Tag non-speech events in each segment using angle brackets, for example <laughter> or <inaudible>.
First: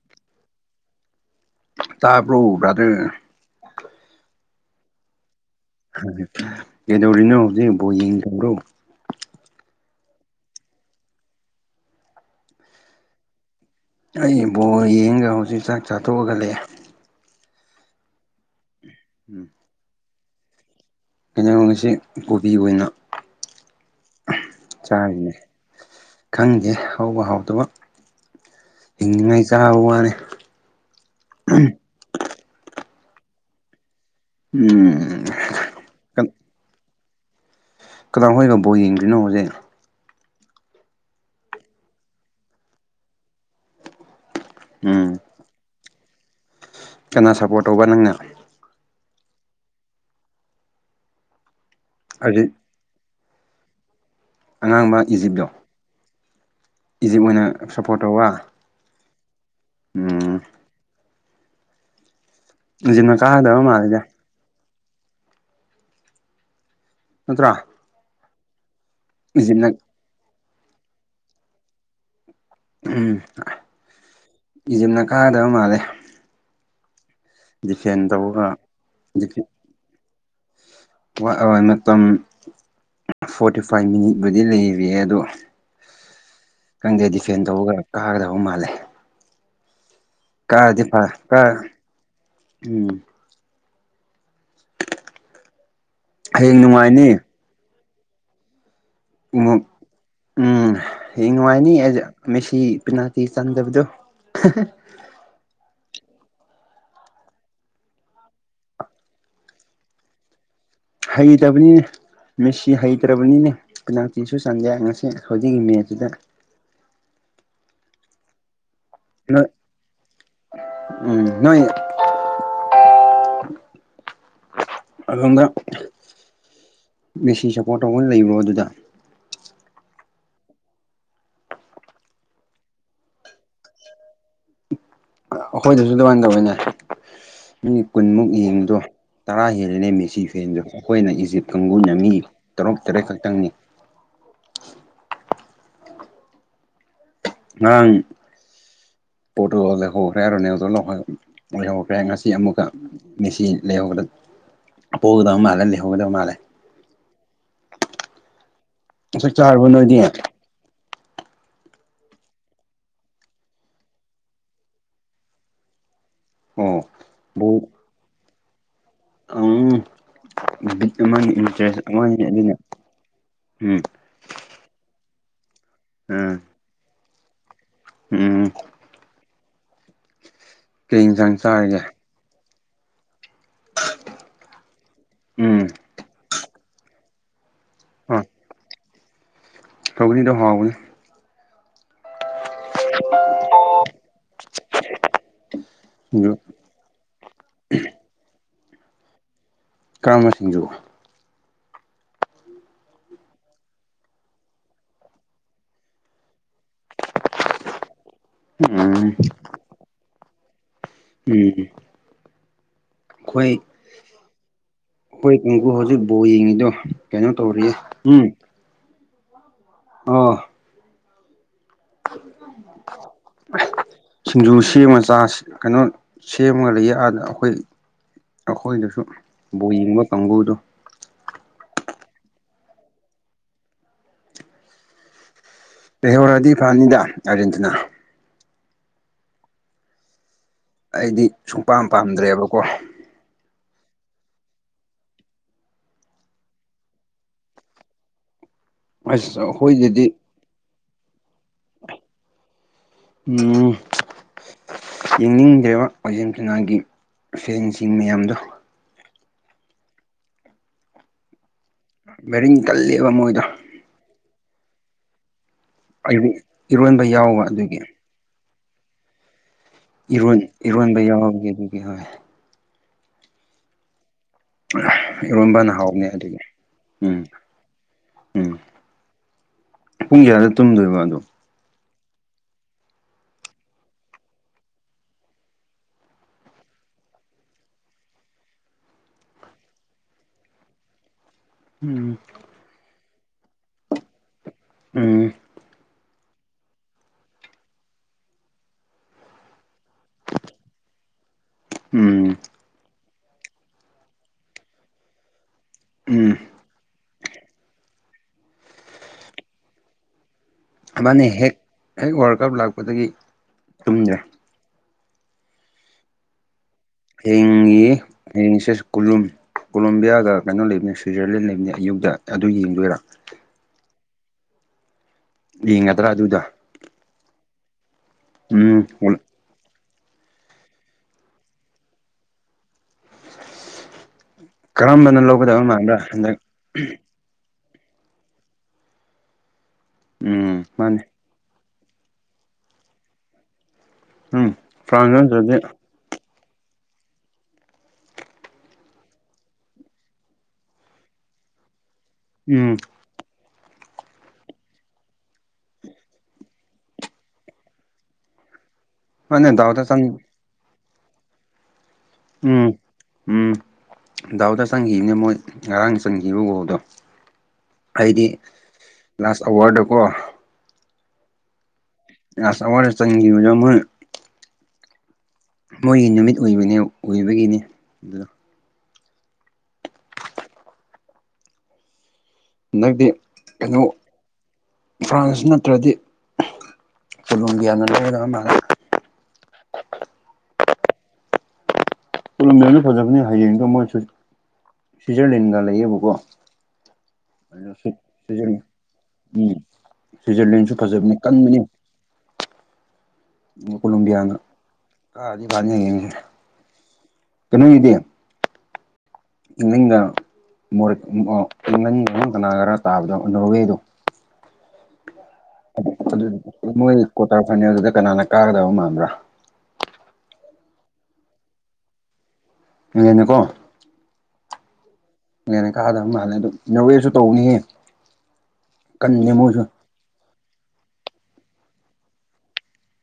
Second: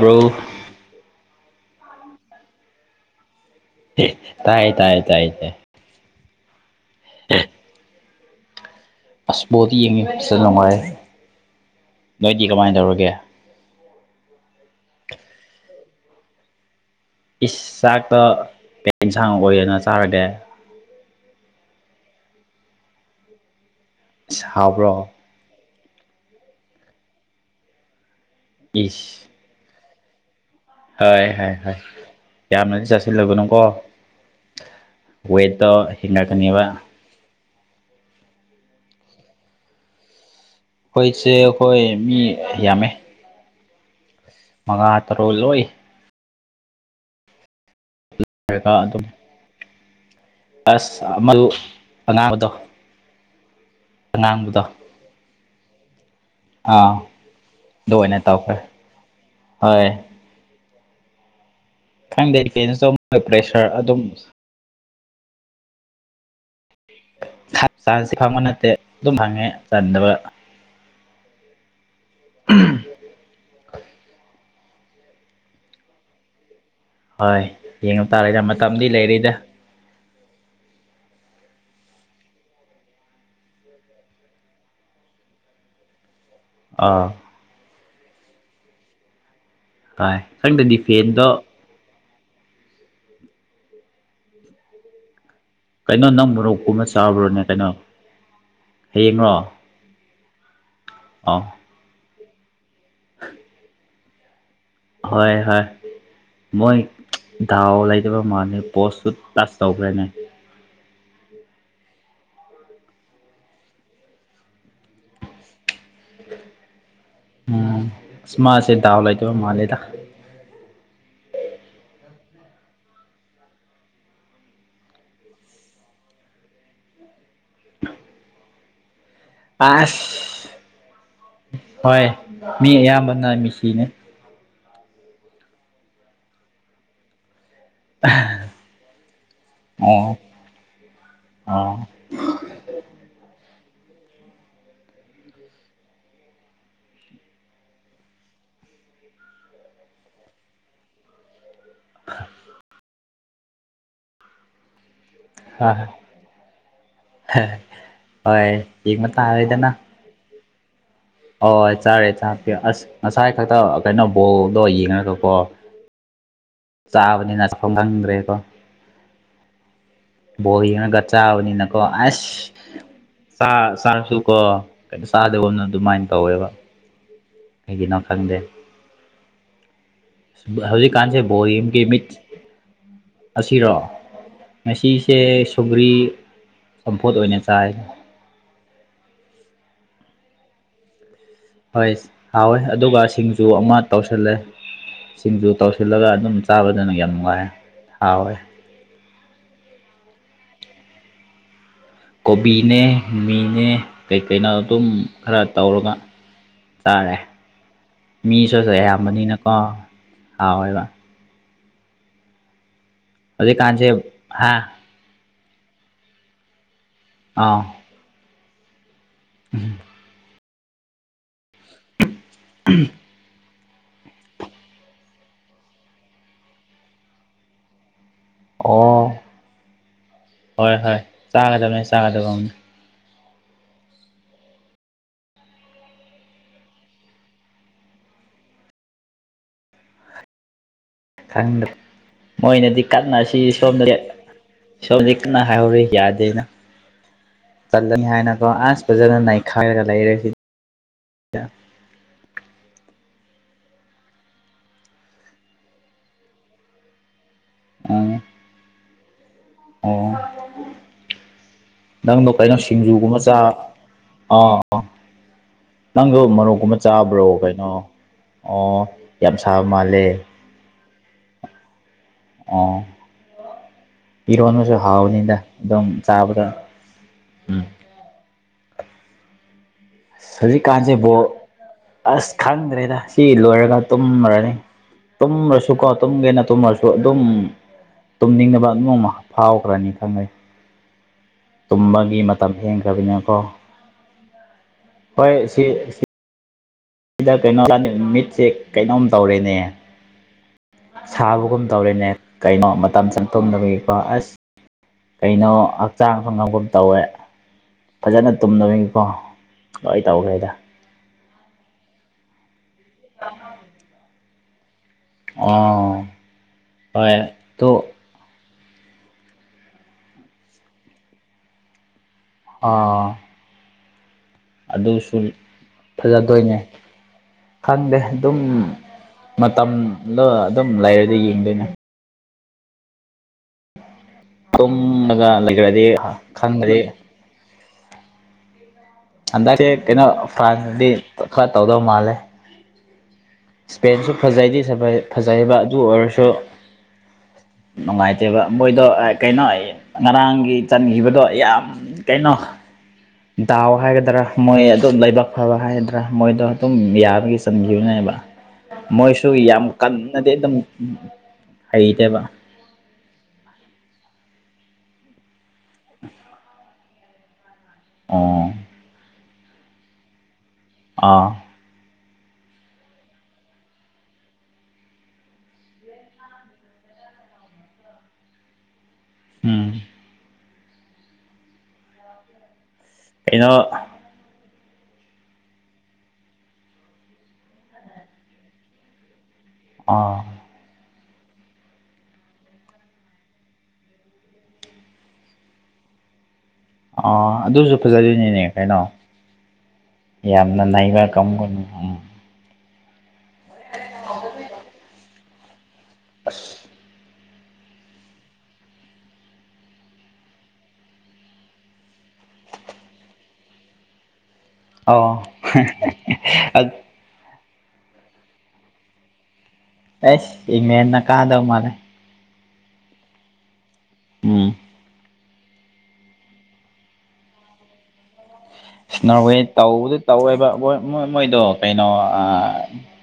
ꯐꯔꯣ ꯇꯥꯕ꯭ꯔꯣ ꯕꯔ꯭꯭ꯥꯗꯔ ꯍꯦ ꯇꯥꯏ ꯇꯥꯏ ꯇꯥꯏ ꯇꯥꯏ ꯀꯗꯧꯔꯤꯅꯣ ꯍꯧꯖꯤꯛ ꯕꯣꯜ ꯌꯦꯡꯗꯕ꯭ꯔꯣ ꯑꯁ ꯕꯣꯜꯗꯤ ꯌꯦꯡꯉꯤ ꯐꯖ ꯅꯨꯡꯉꯥꯏ ꯅꯣꯏꯗꯤ ꯀꯃꯥꯏꯅ ꯇꯧꯔꯒꯦ ꯑꯩ ꯕꯣꯜ ꯌꯦꯡꯒ ꯍꯧꯖꯤꯛ ꯆꯥꯛ ꯆꯥꯊꯣꯛꯑꯒ ꯂꯩꯑꯦ ꯏꯁ ꯆꯥꯛꯇꯣ ꯀꯩ ꯏꯟꯁꯥꯡ ꯎꯝ ꯑꯣꯏꯌꯦꯅ ꯆꯥꯔꯒꯦ <unintelligible> ꯀꯣꯕꯤ ꯑꯣꯏꯅ ꯏꯁ ꯍꯥꯎꯕ꯭ꯔꯣ ꯆꯥꯔꯤꯅꯦ ꯈꯪꯗꯦ ꯍꯥꯎꯕ ꯍꯥꯎꯗꯕ ꯏꯁ ꯍꯤꯡꯅꯤꯡꯉꯥꯏ ꯆꯥꯕ ꯋꯥꯅꯤ <inaudible> ꯍꯣꯏ ꯍꯣꯏ ꯍꯣꯏ ꯌꯥꯝꯅꯗꯤ ꯆꯥꯁꯤꯜꯂꯨꯒꯅꯨꯀꯣ ꯎꯝ ꯋꯦꯠꯇꯣ ꯍꯦꯟꯒꯠꯀꯅꯤꯕ ꯀꯗꯥꯏꯋꯥꯗ ꯕꯣꯜ ꯌꯦꯡꯗ꯭ꯔꯤꯅꯣ ꯍꯧꯖꯤꯛ ꯑꯩꯈꯣꯏꯁꯦ ꯑꯩꯈꯣꯏ ꯃꯤ ꯌꯥꯝꯃꯦ ꯃꯉꯥ ꯎꯝ ꯇꯔꯨꯛ ꯂꯣꯏ ꯀꯅꯥ ꯁꯞꯄꯣꯔꯠ ꯇꯧꯕ ꯅꯪꯅ ꯑꯗꯨꯝ ꯑꯁ ꯑꯃꯜ ꯑꯉꯥꯡꯕꯗꯣ ꯍꯧꯖꯤꯛ ꯑꯉꯥꯡꯕꯗꯣ ꯑꯉꯥꯡꯕ ꯏꯖꯤꯞꯗꯣ ꯑꯥ ꯏꯖꯤꯞ ꯑꯣꯏꯅ ꯑꯗꯨ ꯁꯞꯄꯣꯔꯠ ꯑꯣꯏꯅ ꯇꯧꯕ ꯇꯧꯈ꯭ꯔꯦ ꯍꯣꯏ ꯎꯝ ꯈꯪꯗꯦ ꯀꯩꯅꯣ ꯇꯧ ꯏꯖꯤꯞꯅ ꯃꯣꯏ ꯀꯥꯒꯗꯕ ꯄ꯭ꯔꯦꯁꯔ ꯃꯥꯜꯂꯤꯗ ꯑꯗꯨꯝ ꯅꯠꯇ꯭ꯔ ꯆꯥꯟꯁꯁꯦ ꯐꯪꯕ ꯅꯠꯇꯦ ꯑꯗꯨꯝ ꯐꯪꯉꯦ ꯆꯟꯗꯕ ꯎꯝ ꯏꯖꯤꯞꯅ ꯀꯥꯒꯗꯕ ꯃꯥꯜꯂꯦ ꯍꯣꯏ ꯌꯦꯡꯕ ꯗꯤꯐꯦꯟ ꯇꯥꯔꯦꯗ ꯇꯧꯔꯒ ꯃꯇꯝꯗꯤ ꯂꯩꯔꯤꯗ ꯋꯥ ꯃꯇꯝ ꯐꯣꯔꯇꯤ ꯐꯥꯏꯚ ꯃꯤꯅꯤꯠꯕꯨꯗꯤ ꯂꯩꯔꯤꯌꯦ ꯑꯗꯣ ꯑꯥ ꯈꯪꯗꯦ ꯗꯤꯐꯦꯟ ꯇꯧꯕꯔꯒ ꯀꯥꯒꯗꯕ ꯃꯥꯜꯂꯦ ꯍꯣꯏ ꯈꯪꯗꯦ ꯀꯥꯗꯤ ꯗꯤꯐꯦꯟꯗꯣ ꯐꯅꯤꯀꯥ ꯎꯝ ꯀꯩꯅꯣ ꯅꯪ ꯃꯣꯔꯣꯛ ꯍꯌꯦꯡ ꯀꯨꯝꯅ ꯅꯨꯡꯉꯥꯏꯅꯤ ꯆꯥꯕ꯭ꯔꯣꯅꯦ ꯀꯩꯅꯣ ꯍꯌꯦꯡꯔꯣ ꯑꯃꯨꯛ ꯎꯝ ꯍꯌꯦꯡ ꯑꯥ ꯅꯨꯡꯉꯥꯏꯅꯤ ꯍꯥꯏꯖꯦ ꯃꯦꯁꯤ ꯄꯦꯅꯥꯜꯇꯤ ꯆꯟꯗꯕꯗꯣ ꯍꯣꯏ ꯍꯣꯏ ꯃꯣꯏ ꯗꯥꯎ ꯂꯩꯗꯕ ꯃꯥꯜꯂꯦ ꯄꯣꯁꯁꯨ ꯇꯁ ꯇꯧꯈ꯭ꯔꯦꯅꯦ ꯍꯩꯇꯕꯅꯤꯅꯦ ꯃꯦꯠꯁꯤ ꯍꯩꯇ꯭ꯔꯕꯅꯤꯅꯦ ꯄꯦꯅꯥꯜꯇꯤꯁꯨ ꯆꯟꯗꯦ ꯉꯁꯤ ꯍꯧꯖꯤꯛꯀꯤ ꯃꯦꯠꯁꯤꯗ ꯎꯝ ꯑꯁ ꯃ <unintelligible> ꯎꯝ ꯅꯣꯏ ꯑꯗꯣꯝꯗ ꯃꯦꯁꯤ ꯁꯞꯄꯣꯔꯠ ꯇꯧꯕ ꯂꯩꯕ꯭ꯔꯣ ꯑꯗꯨꯗ ꯑꯁ ꯍꯣꯏ ꯃꯤ ꯑꯌꯥꯝꯕꯅ ꯃꯤꯁꯤꯅꯦ ꯑꯩꯈꯣꯏꯗꯁꯨ ꯑꯗꯨꯃꯥꯏ ꯇꯧꯋꯦꯅꯦ ꯃꯤ ꯀꯨꯟꯃꯨꯛ ꯌꯦꯡꯕꯗꯣ ꯇꯔꯥ ꯍꯦꯜꯂꯅꯦ ꯑꯣ ꯃꯦꯁꯤ ꯐꯦꯟꯗꯣ ꯑꯩꯈꯣꯏꯅ ꯏꯖꯤꯞ ꯑꯣ ꯀꯥꯡꯕꯨꯨꯅ ꯃꯤ ꯇꯔꯨꯛ ꯇꯔꯦꯠ ꯈꯛꯇꯪꯅꯤ ꯅꯪ ꯄꯣꯔꯇꯨꯒꯜ ꯅ ꯍꯣꯈ꯭ꯔꯦ ꯍꯥꯏꯔ ꯔꯣꯅꯦꯜꯗꯣꯅ ꯍꯣ ꯂꯩꯍꯧꯈ꯭ꯔꯦ ꯉꯁꯤ ꯑꯃꯨꯛꯀ ꯃꯦꯁꯤ ꯂꯩꯍꯧꯕꯗ ꯄꯣꯒꯗꯕ ꯃꯥꯜꯂꯦ ꯍꯣꯏ ꯂꯩꯍꯧꯒꯗꯕ ꯃꯥꯜꯂꯦ ꯍꯣꯏ ꯆꯥꯛ ꯆꯥꯔꯕꯣ ꯌꯦꯡꯕꯇꯥꯔꯦꯗꯅ ꯅꯣꯏꯗꯤ ꯍꯣꯏ ꯆꯥꯔꯦ ꯆꯥꯛꯇꯤ ꯑꯁ ꯉꯁꯥꯏ ꯈꯛꯇ ꯀꯩꯅꯣ ꯕꯣꯜꯗꯣ ꯌꯦꯡꯉꯒꯀꯣ ꯑꯣ ꯆꯥꯕꯅꯤꯅ ꯆꯐꯝ ꯈꯪꯗ꯭ꯔꯦꯕ ꯑꯨꯝ ꯕꯣꯜ ꯌꯦꯡꯉꯒ ꯆꯥꯕꯅꯤꯅꯀꯣ ꯑꯦꯁ ꯑꯃꯅꯤ ꯑꯗꯨꯅ ꯆꯥ ꯎꯝ ꯆꯥꯔꯁꯨ ꯀꯣ ꯀꯩꯅꯣ ꯆꯥꯗꯕꯅ ꯑꯗꯨꯃꯥꯏꯅ ꯎꯝ ꯇꯧꯋꯦꯕ ꯀꯩꯒꯤꯅꯣ ꯈꯪꯗꯦ ꯎꯝ ꯀꯩ ꯍꯧꯖꯤꯛꯀꯥꯟꯁꯦ ꯏꯟꯁꯥꯡ ꯕꯣꯜ ꯆꯥꯔꯒꯦ ꯌꯦꯡꯕꯩ ꯃꯤꯠ ꯑꯁꯤꯔꯣ ꯉꯁꯤꯁꯦ ꯎꯝ ꯁꯨꯒ꯭ꯔꯤ ꯆꯝꯐꯨꯠ ꯑꯣꯏꯅ ꯆꯥꯏ ꯎꯝ ꯁꯧꯒ꯭ꯔꯤꯗꯣ ꯍꯥꯎꯕꯅꯦ ꯍꯣꯏ ꯍꯥꯎꯋꯦ ꯑꯗꯨꯒ ꯁꯤꯡꯖꯨ ꯑꯃ ꯇꯧꯁꯜꯂꯦ ꯁꯤꯡꯖꯨ ꯇꯧꯁꯤꯜꯂꯒ ꯁꯤꯡꯖꯨ ꯑꯗꯨꯝ ꯆꯥꯕꯗꯅ ꯌꯥꯝ ꯅꯨꯡꯉꯥꯏ ꯍꯥꯎꯋꯦ ꯀꯔꯝꯕ ꯁꯤꯡꯖꯨ ꯀꯣꯕꯤꯅꯦ ꯃꯤꯅꯦ ꯀꯩꯀꯩꯅꯣ ꯑꯗꯨꯝ ꯈꯔ ꯇꯧꯔꯒ ꯆꯥꯔꯦ ꯃꯤꯁꯨꯁꯨ ꯎꯝ ꯎꯝ ꯑꯌꯥꯝꯕꯅꯤꯅꯀꯣ ꯍꯥꯎꯋꯦꯕ ꯎꯝ ꯎꯝ ꯍꯧꯖꯤꯛꯀꯥꯟꯁꯦ ꯍꯥꯥ ꯑꯩꯈꯣꯏ ꯀꯥꯡꯀꯨ ꯍꯧꯖꯤꯛ ꯕꯣꯜ ꯌꯦꯡꯉꯤꯗꯣ ꯀꯩꯅꯣ ꯇꯧꯔꯤꯌꯦ ꯎꯝ ꯎꯝ ꯑꯣ <unintelligible> ꯁꯤꯡꯖꯨ ꯁꯦꯝꯃ ꯆꯥꯁꯤ ꯀꯩꯅꯣ ꯁꯦꯝꯃꯒ ꯂꯩꯌꯦꯑꯗ ꯑꯩꯈꯣꯏꯗ ꯑꯣ ꯀꯥꯡꯕꯨꯗꯣ ꯍꯣꯏ ꯍꯣꯏ ꯆꯥꯒꯗꯕꯅꯦ ꯆꯥꯒꯗꯕ ꯑꯅꯦ ꯂꯩꯍꯧꯔꯗꯤ ꯐꯅꯤꯗ ꯑꯥꯔꯖꯦꯟꯇꯤꯅꯥ ꯑꯩꯗꯤ ꯈꯗ ꯁꯨꯡꯄꯥꯝ ꯄꯥꯝꯗ꯭ꯔꯦꯕꯀꯣ ꯃꯣꯏꯅꯗꯤ ꯀꯟꯅꯁꯤ ꯁꯣꯝꯗꯗꯤ ꯁꯣꯝꯗꯤ ꯀꯟꯅ ꯍꯥꯏꯍꯧꯔꯤ ꯌꯥꯗꯦꯅ ꯇꯜꯂꯅꯤ ꯍꯥꯏꯅ ꯑꯣ ꯑꯁ ꯐꯖꯅ ꯅꯥꯏꯈꯥꯏꯔꯒ ꯂꯩꯔꯁꯤ ꯎꯝ ꯌꯦꯡꯅꯤꯡꯗꯦꯕ ꯑꯥꯔꯖꯦꯟꯇꯤꯅꯥꯒꯤ ꯐꯦꯟꯁꯤꯡ ꯎꯝ ꯃꯌꯥꯝꯗꯣ ꯑꯣ ꯅꯪꯗꯣ ꯀꯩꯅꯣ ꯕꯦꯔꯤꯡ ꯀꯜꯂꯦꯕ ꯁꯤꯡꯖꯨꯒꯨꯝꯕ ꯆꯥ ꯃꯣꯏꯗꯣ ꯑꯥ ꯅꯪꯗꯣ ꯑꯩꯗꯤ ꯃꯔꯣꯛꯀꯨꯝꯕ ꯏꯔꯣꯟꯕ ꯆꯥꯕ꯭ꯔꯣ ꯌꯥꯎꯕ ꯀꯩꯅꯣ ꯑꯗꯨꯒꯤ ꯑꯣ ꯌꯥꯝ ꯁꯥꯕ ꯃꯥꯜꯂꯦ ꯑꯔꯣꯟꯕ ꯌꯥꯎꯕꯒꯤ ꯑꯗꯨꯒꯤ ꯍꯣꯏ ꯑꯣ ꯏꯔꯣꯟꯕꯁꯨ ꯍꯥꯎꯕꯅꯤꯗ ꯏꯔꯣꯟꯕꯅ ꯑꯗꯨꯝ ꯍꯥꯎꯕꯅꯦ ꯑꯗꯨꯒꯤ ꯆꯥꯕꯗ ꯎꯝ ꯎꯝ ꯄꯨꯡ ꯑꯁ ꯀꯌꯥꯗ ꯍꯧꯗꯤꯛ ꯀꯥꯟꯖꯦ ꯇꯨꯝꯗꯣꯏꯕ ꯑꯗꯣ ꯕꯣꯜ ꯑꯁ ꯈꯪꯗ꯭ꯔꯦꯗ ꯁꯤ ꯂꯣꯏꯔꯒ ꯇꯨꯝꯃꯨꯔꯅꯤ ꯇꯨꯝꯃꯁꯨ ꯀꯣ ꯇꯨꯝꯒꯦꯅ ꯇꯨꯝꯃꯁꯨ ꯑꯗꯨꯝ ꯇꯨꯝꯅꯤꯡꯅꯕ <unintelligible> ꯐꯥꯎꯈ꯭ꯔꯅꯤ ꯈꯪꯅꯩ ꯎꯝ ꯇꯨꯝꯕꯒꯤ ꯃꯇꯝ ꯍꯦꯟꯈ꯭ꯔꯕꯤꯅꯦꯀꯣ ꯎꯝ ꯍꯣꯏ ꯁꯤ ꯗ ꯀꯩꯅꯣ ꯃꯤꯠꯁꯦ ꯀꯩꯅꯣꯝ ꯇꯧꯔꯦꯅꯦ ꯁꯥꯕꯒꯨꯝ ꯇꯧꯔꯦꯅꯦ ꯎꯝ ꯀꯩꯅꯣ ꯃꯇꯝ ꯆꯪꯊꯣꯡꯅꯕꯒꯤ ꯀꯣ ꯑꯁ ꯀꯩꯅꯣ ꯍꯛꯆꯥꯡ ꯎꯝ ꯐꯅꯐꯝ ꯇꯧꯋꯦ ꯐꯖꯅ ꯇꯨꯝꯗꯕꯒꯤꯀꯣ ꯂꯣꯏ ꯇꯧꯔꯦꯗ ꯃꯟꯅꯦ ꯍꯦꯛ ꯍꯦꯛ ꯋꯥꯔꯜ ꯀꯞ ꯂꯥꯛꯄꯗꯒꯤ ꯇꯨꯝꯗ꯭ꯔꯦ ꯑꯣ ꯍꯣꯏ ꯑꯗꯨ ꯌꯦꯡꯒꯦ ꯍꯌꯦꯡꯁꯦ ꯁꯦ ꯀꯣꯂꯣꯝ ꯀꯣꯂꯣꯝꯕꯤꯌꯥꯒ ꯀꯩꯅꯣ ꯂꯩꯕꯅꯤ ꯁ꯭ꯋꯤꯖꯔꯂꯦꯟ ꯂꯩꯕꯅꯦ ꯑꯌꯨꯛꯇ ꯑꯗꯨ ꯌꯦꯡꯗꯣꯏꯔꯥ ꯑꯥ ꯑꯗꯨꯁꯨ ꯌꯦꯡꯒꯗ꯭ꯔꯥ ꯑꯗꯨꯗ ꯐꯖꯗꯣꯏꯅꯦ ꯈꯪꯗꯦ ꯑꯗꯨꯝ ꯎꯝ ꯃꯇꯝꯗꯣ ꯑꯗꯨꯝ ꯂꯩꯔꯗꯤ ꯌꯦꯡꯗꯣꯏꯅꯦ ꯀꯔꯝꯕꯅ ꯇꯨꯝꯂꯒ ꯂꯧꯒꯗꯕ ꯂꯩꯒ꯭ꯔꯗꯤ ꯃꯥꯟꯕ꯭ꯔꯥ ꯍꯟꯗꯛ ꯈꯪꯗ꯭ꯔꯤ ꯑꯗꯛꯇꯤ ꯀꯩꯅꯣ ꯎꯝ ꯐ꯭ꯔꯥꯟꯁꯗꯤ ꯃꯥꯅꯦ ꯈꯔꯥ ꯇꯧꯗꯧ ꯃꯥꯜꯂꯦ ꯁ꯭ꯄꯦꯟꯁꯨ ꯎꯝ ꯐꯖꯩꯗꯤ ꯐ꯭ꯔꯥꯟꯁ ꯅꯠꯇ꯭ꯔꯗꯤ ꯐꯖꯩꯕ ꯑꯗꯨ ꯑꯣꯏꯔꯁꯨ <inaudible> ꯅꯨꯡꯉꯥꯏꯇꯦꯕ ꯃꯣꯏꯗꯣ ꯀꯩꯅꯣ ꯉꯔꯥꯡꯒꯤ ꯆꯟꯈꯤꯕꯗꯣ ꯌꯥꯝ ꯀꯩꯅꯣ ꯎꯝ ꯗꯎ ꯍꯥꯏꯒꯗ꯭ꯔꯥ ꯃꯣꯏ ꯑꯗꯨ ꯂꯥꯏꯕꯛ ꯐꯕ ꯍꯥꯏꯒꯗ꯭ꯔꯥ ꯃꯣꯏꯗꯣ ꯑꯗꯨꯝ ꯌꯥꯕꯒꯤ ꯆꯟꯈꯤꯕꯅꯦꯕ ꯃꯣꯏꯁꯨ ꯃꯥꯅꯦ ꯌꯥꯝ ꯗꯥꯎꯗ ꯆꯪ ꯀꯟꯅꯗꯤ ꯑꯗꯨꯝ ꯍꯩꯇꯦꯕ ꯎꯝ ꯎꯝ ꯗꯥꯎꯗ ꯆꯪꯈꯤꯕꯅꯦ ꯃꯣꯏ ꯉꯔꯥꯡ ꯆꯟꯈꯤꯕ ꯒꯣꯜꯗꯣ ꯑꯩꯗꯤ ꯑꯣ ꯂꯥꯁ ꯑꯋꯥꯔꯗꯀꯣ ꯑꯥ ꯂꯥꯁ ꯑꯋꯥꯔ ꯆꯟꯒꯤꯕꯗꯣ ꯃꯣꯏ ꯃꯣꯏꯒꯤ ꯅꯨꯃꯤꯠ ꯑꯣꯏꯕꯅꯦ ꯑꯣꯏꯕꯒꯤꯅꯤ ꯑꯗꯨꯗ ꯎꯝ ꯍꯟꯗꯛꯗꯤ ꯀꯩꯅꯣ ꯐ꯭ꯔꯥꯟꯁ ꯅꯠꯇ꯭ꯔꯗꯤ ꯁꯂꯣꯡꯕꯤꯌꯥꯅ ꯂꯩꯒ ꯑꯃꯅ ꯑꯥ ꯄꯂꯝꯕꯤꯌꯥꯅ ꯐꯖꯕꯅꯤ ꯍꯌꯦꯡꯗꯣ ꯃꯣꯏ ꯁꯤ ꯁ꯭ꯋꯤꯠꯖꯔꯂꯦꯟꯒ ꯂꯩꯌꯦꯕꯀꯣ ꯑꯥ ꯑꯗꯨꯁꯨ ꯁꯤꯖ ꯐꯖꯗꯣꯏꯅꯤꯅꯦ ꯎꯝ ꯀꯩꯅꯣ <unintelligible> ꯌꯥꯝꯅ ꯁ꯭ꯋꯤꯠꯖꯔꯂꯦꯟꯁꯨ ꯅꯩꯕ ꯐꯖꯕꯅꯤ ꯀꯟꯕꯅꯤ ꯀꯥꯡꯕꯨꯅꯤ ꯎꯝ ꯑꯣ ꯀꯂꯝꯕꯤꯌꯥꯅ ꯀꯥꯗꯤ ꯀꯅꯤꯡꯂꯤꯕꯅꯤ ꯀꯩꯅꯣꯒꯤꯗꯤ ꯏꯪꯂꯦꯟꯒ ꯅꯪ ꯑꯃ ꯀꯅꯥꯒꯔ ꯇꯥꯕꯗꯣ ꯅꯣꯔꯋꯦꯗꯣ ꯑꯧ ꯃꯣꯏ ꯀꯣꯇꯔ ꯐꯥꯏꯅꯦꯜ ꯑꯗꯨꯗ ꯀꯅꯥꯅ ꯀꯥꯒꯗꯕ ꯃꯥꯟꯕ꯭ꯔꯥ ꯑꯁ ꯏꯪꯂꯦꯟꯅ ꯀꯥꯗꯧ ꯃꯥꯜꯂꯦ ꯏꯪꯂꯦꯟꯅꯀꯣ ꯎꯝ ꯏꯪꯂꯦꯟꯅ ꯀꯥꯒꯗ ꯃꯥꯜꯂꯦ ꯑꯗꯨ ꯅꯧꯋꯦꯁꯨ ꯇꯧꯅꯤꯍꯦ ꯅꯣꯔꯋꯦ ꯇꯧꯕꯗꯤ ꯇꯧꯋꯦꯕ ꯑꯣꯏ ꯃꯣꯏꯗꯣ ꯀꯩꯅꯣ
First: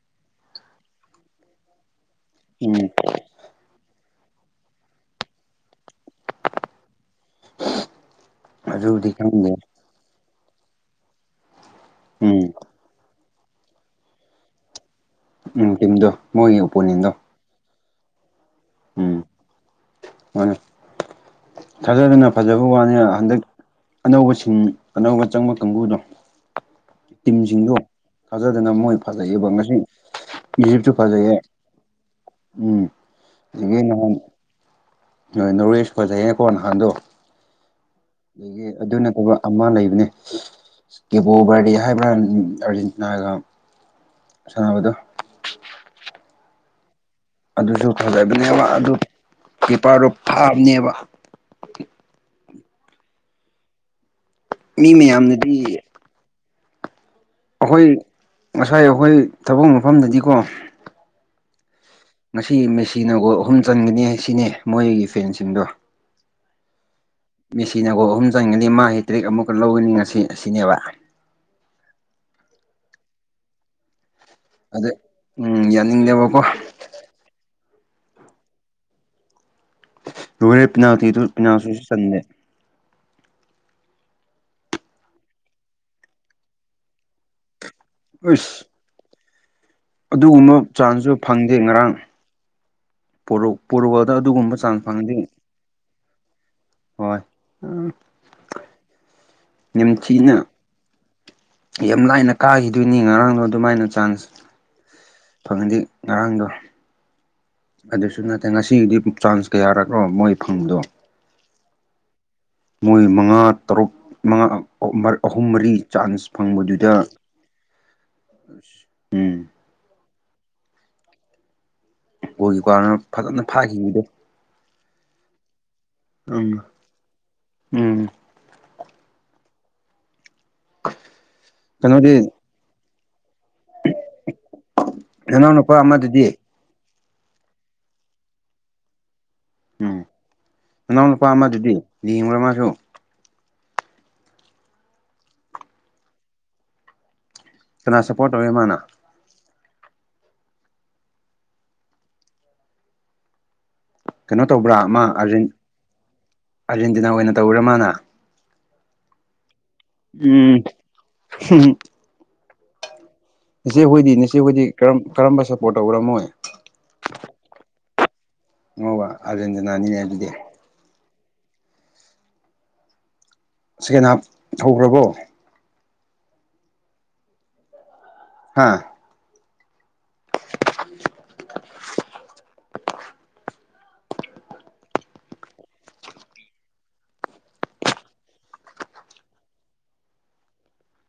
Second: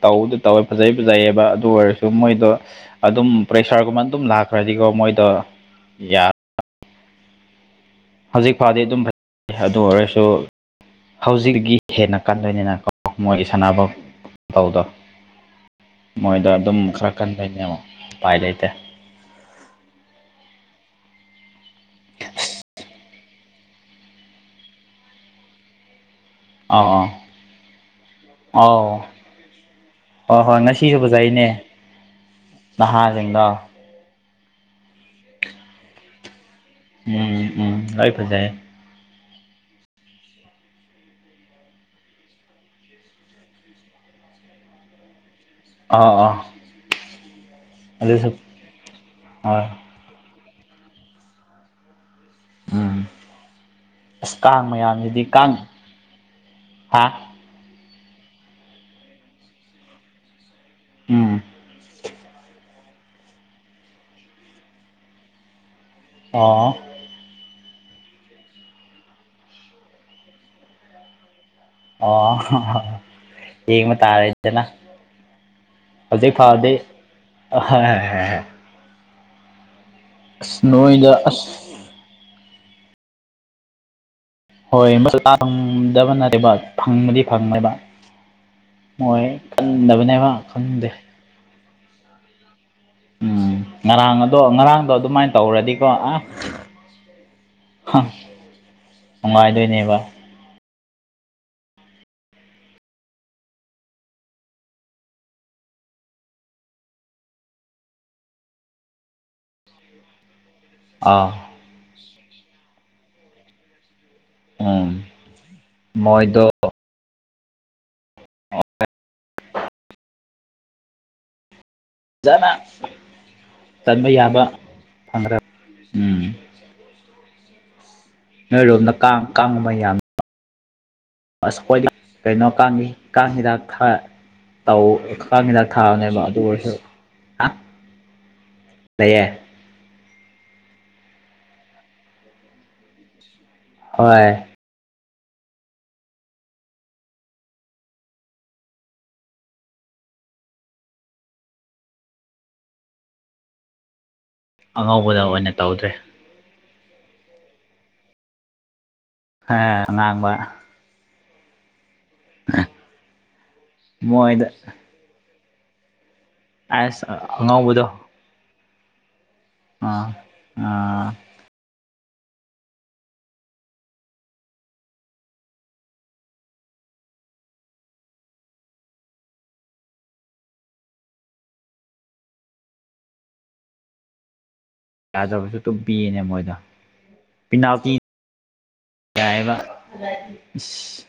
ꯇꯧꯗꯤ ꯇꯧꯋꯦ ꯐꯖꯩ ꯐꯖꯩꯑꯕ ꯑꯗꯨ ꯑꯣꯏꯔꯁꯨ ꯑꯗꯨ ꯃꯣꯏꯗꯣ ꯎꯝ ꯑꯗꯨꯝ ꯄ꯭ꯔꯦꯁꯥꯔꯒꯨꯝꯕ ꯑꯗꯨꯝ ꯂꯥꯛꯈ꯭ꯔꯗꯤꯀꯣ ꯃꯣꯏꯗꯣ ꯍꯧꯖꯤꯛ ꯐꯥꯗꯤ ꯑꯗꯨꯝ ꯑꯗꯨꯕꯨꯗꯤ ꯈꯪꯗꯦ ꯐꯩ ꯑꯗꯨ ꯑꯣꯏꯔꯁꯨ ꯍꯧꯖꯤꯛꯀꯤ ꯍꯦꯟꯅ ꯎꯝ ꯀꯟꯗꯣꯏꯅꯤꯅ ꯀꯣ ꯃꯣꯏ ꯁꯥꯟꯅꯕ ꯃꯇꯧꯗꯣ ꯎꯝ ꯇꯤꯝꯗꯣ ꯃꯣꯏꯗꯣ ꯃꯣꯏꯒꯤ ꯑꯗꯨꯝ ꯑꯣꯄꯣꯅꯦꯟꯗꯣ ꯈꯔ ꯀꯟꯒꯅꯦ ꯎꯄꯥꯏ ꯂꯩ ꯎꯝ ꯃꯥꯟꯅꯦ ꯊꯥꯖꯗꯅ ꯐꯖꯕ ꯋꯥꯅꯤ ꯍꯟꯗꯛ ꯑꯅꯧꯕ ꯁꯤꯡ ꯑꯅꯧꯕ ꯆꯪꯕ ꯀꯥꯡꯕꯨꯗꯣ ꯑꯥ ꯑꯥ ꯇꯤꯝꯁꯤꯡꯗꯣ ꯊꯥꯖꯗꯅ ꯑꯥꯎ ꯃꯣꯏ ꯐꯖꯩꯌꯦꯕ ꯉꯁꯤ ꯍꯣꯏ ꯍꯣꯏ ꯏꯖꯤꯞꯁꯨ ꯉꯁꯤꯁꯨ ꯐꯖꯩꯌꯦ ꯐꯖꯩꯅꯦ ꯎꯝ ꯅꯍꯥꯁꯤꯡꯗꯣ ꯅꯣꯔꯋꯦꯁꯨ ꯐꯖꯩꯌꯦ ꯎꯝ ꯎꯝ ꯂꯣꯏ ꯐꯖꯩ ꯑꯗꯒꯤ ꯑꯗꯨ ꯅꯠꯇꯕ ꯑꯃ ꯂꯩꯕꯅꯦ ꯀꯦꯕꯣ ꯕꯔꯗꯤ ꯍꯥꯏꯕ꯭ꯔꯥ ꯑꯥꯔꯖꯦꯟꯇꯤꯅꯥꯒ ꯁꯥꯟꯅꯕꯗꯨ ꯑꯥ ꯑꯥ ꯑꯗꯨꯁꯨ ꯐꯖꯕꯅꯦꯕ ꯑꯗꯨ ꯍꯣꯏ ꯀꯤꯄꯥꯔꯣꯞ ꯊꯥꯕꯅꯦꯕ ꯎꯝ ꯑꯁ ꯀꯥꯡ ꯃꯤ ꯃꯌꯥꯝꯁꯤꯗꯤ ꯀꯥꯡ ꯃꯌꯥꯝꯅꯗꯤ ꯑꯩꯈꯣꯏ ꯉꯁꯥꯏ ꯑꯩꯈꯣꯏ ꯊꯕꯛ ꯃꯐꯝꯗꯗꯤꯀꯣ ꯎꯝ ꯉꯁꯤ ꯃꯦꯁꯤꯅ ꯒꯣꯜ ꯑꯍꯨꯝ ꯆꯟꯒꯅꯤ ꯁꯤꯅꯦ ꯃꯣꯏꯒꯤ ꯐꯦꯟꯁꯤꯡꯗꯣ ꯑꯣ ꯃꯦꯁꯤꯅ ꯒꯣꯜ ꯑꯍꯨꯝ ꯆꯟꯒꯅꯤ ꯃꯥꯒꯤ ꯇ꯭ꯔꯤꯛ ꯑꯃꯨꯛꯀ ꯂꯧꯒꯅꯤ ꯉꯁꯤ ꯑꯁꯤꯅꯦꯕ ꯑꯣ ꯍꯣꯍꯣ ꯌꯦꯡꯕ ꯇꯥꯔꯦ ꯗꯅ ꯑꯗ ꯎꯝ ꯍꯧꯖꯤꯛ ꯌꯥꯅꯤꯡꯗꯦꯕꯀꯣ ꯐꯥꯎꯗꯤ ꯑꯍꯣꯍꯦꯍꯦꯍꯦ ꯂꯣꯢꯔꯦ ꯄꯤꯅꯥꯜꯇꯤꯗꯨ ꯑꯁ ꯄꯤꯅꯥꯜꯇꯤꯁꯨ ꯆꯟꯗꯦ INAUDIBLE ꯎꯢꯁ ꯑꯗꯨꯒꯨꯝꯕ ꯈꯪꯗꯦ ꯆꯥꯟꯖꯖꯨ ꯐꯪꯗꯦ ꯉꯔꯥꯡ ꯄꯣꯔꯣ ꯎꯝ ꯄꯣꯔꯣꯗ ꯉꯔꯥꯡ ꯑꯗꯣ ꯑꯗꯨꯒꯨꯝꯕ ꯆꯥꯟꯖ ꯉꯔꯥꯡꯗꯣ ꯐꯪꯉꯗꯤ ꯑꯗꯨꯃꯥꯏꯅ ꯇꯧꯔꯗꯤꯀꯣ ꯑꯁ ꯍꯣꯏ ꯎꯝ ꯅꯨꯡꯉꯥꯏꯗꯣꯏꯅꯦꯕ ꯌꯥꯝꯝꯊꯤꯅ ꯌꯥꯝ ꯂꯥꯏꯅ ꯀꯥꯈꯤꯗꯣꯏꯅꯤ ꯉꯔꯥꯡꯗꯣ ꯑꯗꯨꯃꯥꯏꯅ ꯆꯥꯟꯖ ꯐꯪꯉꯗꯤ ꯉꯔꯥꯡꯗꯣ ꯑꯗꯨꯖꯨ ꯅꯠꯇꯦ ꯉꯁꯤꯒꯤꯗꯤ ꯆꯥꯟꯖ ꯀꯌꯥꯔꯛꯔꯣ ꯃꯣꯏ ꯐꯪꯕꯗꯣ ꯑꯥ ꯃꯣꯏꯅ ꯃꯉꯥ- ꯇꯔꯨꯛ ꯃꯉꯥ ꯎꯝ ꯑꯍꯨꯝ ꯃꯔꯤ ꯆꯥꯟꯖ ꯃꯣꯏꯗꯣ ꯐꯪꯕꯗꯨꯗ INAUDIBLE ꯐꯖꯅ ꯒꯣꯜ ꯀꯤꯄꯔꯅ ꯐꯖꯅ ꯐꯥꯈꯤꯕꯗꯣ ꯆꯟꯕ ꯌꯥꯕ ꯐꯪꯒ꯭ꯔ INAUDIBLE ꯎꯝ ꯎꯝ INAUDIBLE ꯑꯥꯁ ꯑꯩꯈꯣꯏꯗꯤ ꯀꯩꯅꯣꯗꯤ ꯀꯩꯅꯣ ꯀꯥꯡꯉꯤ ꯀꯥꯡ ꯍꯤꯗꯥꯛ ꯊꯥ ꯇꯧ ꯀꯥꯡ ꯅꯅꯥꯎ ꯍꯤꯗꯥꯛ ꯅꯨꯄꯥ ꯊꯥꯕꯅꯦꯕ ꯑꯃꯗꯨꯗꯤ ꯑꯗꯨ ꯑꯣꯏꯔꯖꯨ ꯑꯥ ꯗꯩꯌꯦ ꯑꯪ ꯅꯅꯥꯎꯅꯨꯄꯥ ꯑꯃꯗꯨꯗꯤ ꯌꯦꯡꯕ꯭ꯔꯥ ꯃꯥꯁꯨ ꯍꯣꯏꯌꯦ ꯀꯅꯥ ꯁꯞꯄꯣꯔꯠ ꯇꯧꯋꯦ ꯃꯥꯅ ꯀꯩꯅꯣ ꯇꯧꯕ꯭ꯔꯥ ꯑꯃ ꯑꯉꯧꯕꯗ ꯑꯥꯔꯖꯦꯟ ꯑꯣꯏꯅ ꯇꯧꯗ꯭ꯔꯦ ꯑꯥꯔꯖꯦꯟꯇꯤꯅꯥ ꯑꯣꯏꯅ ꯇꯧꯔꯤꯔꯥ ꯃꯥꯅ ꯑꯥ ꯑꯉꯥꯡꯕ INAUDIBLE INAUDIBLE ꯏꯆꯦ ꯍꯣꯏꯗꯤ ꯅꯆꯦ ꯍꯣꯏꯗꯤ ꯀꯔꯝ ꯀꯔꯝꯕ ꯁꯞꯄꯣꯔꯠ ꯇꯧꯕ꯭ꯔꯥ ꯃꯣꯏ ꯑꯩꯁ ꯑꯉꯧꯕꯗꯣ ꯑꯉꯧꯕ ꯑꯥꯔꯖꯦꯟꯇꯤꯅꯥꯅꯤꯅꯦ ꯑꯥ ꯑꯗꯨꯗꯤ ꯑꯥ ꯁꯦꯀꯦꯟ ꯍꯥꯞ ꯍꯧꯈ꯭ꯔꯕꯣ ꯍꯥꯥ INAUDIBLE ꯌꯥꯗ꯭ꯔꯕꯖꯨ ꯗꯨꯝ ꯄꯤꯌꯦꯅꯦ ꯃꯣꯏꯗ ꯄꯤꯅꯥꯜꯇꯤ ꯌꯥꯏꯌꯦꯕ ꯢꯁ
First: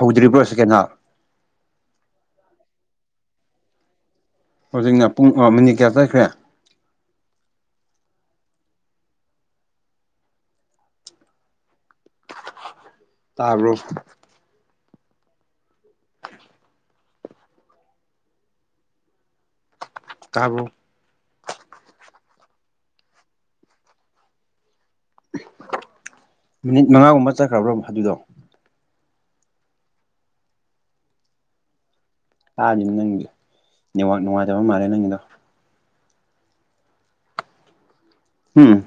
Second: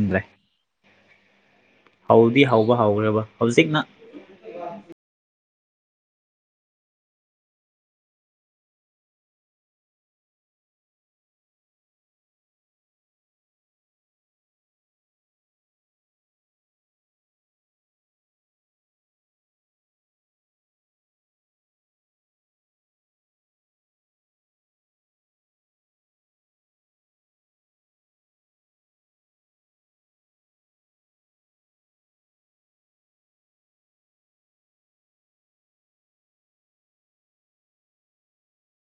ꯍꯧꯗ꯭ꯔꯤꯕ꯭ꯔꯣ ꯁꯤꯀꯦꯟ ꯍꯥꯞ ꯍꯧꯗꯤ ꯍꯧꯕ ꯍꯧꯈ꯭ꯔꯕ ꯍꯧꯖꯤꯛꯅ ꯍꯧꯖꯤꯛꯅ ꯃꯤꯅꯤꯠ ꯀꯌꯥ ꯆꯠꯈ꯭ꯔꯦ ꯇꯥꯕ꯭ꯔꯣ ꯇꯥꯕ꯭ꯔꯣ ꯃꯤꯅꯤꯠ ꯃꯉꯥꯒꯨꯝꯕ ꯆꯠꯈ꯭ꯔꯕ꯭ꯔꯣ ꯑꯗꯨꯗꯣ ꯇꯥꯗꯦꯅꯦ ꯅꯪꯒꯤꯗꯣ ꯅꯦꯠꯋꯥꯛ ꯅꯨꯡꯉꯥꯏꯇꯕ ꯃꯥꯜꯂꯦ ꯅꯪꯒꯤꯗꯣ ꯍꯨꯡ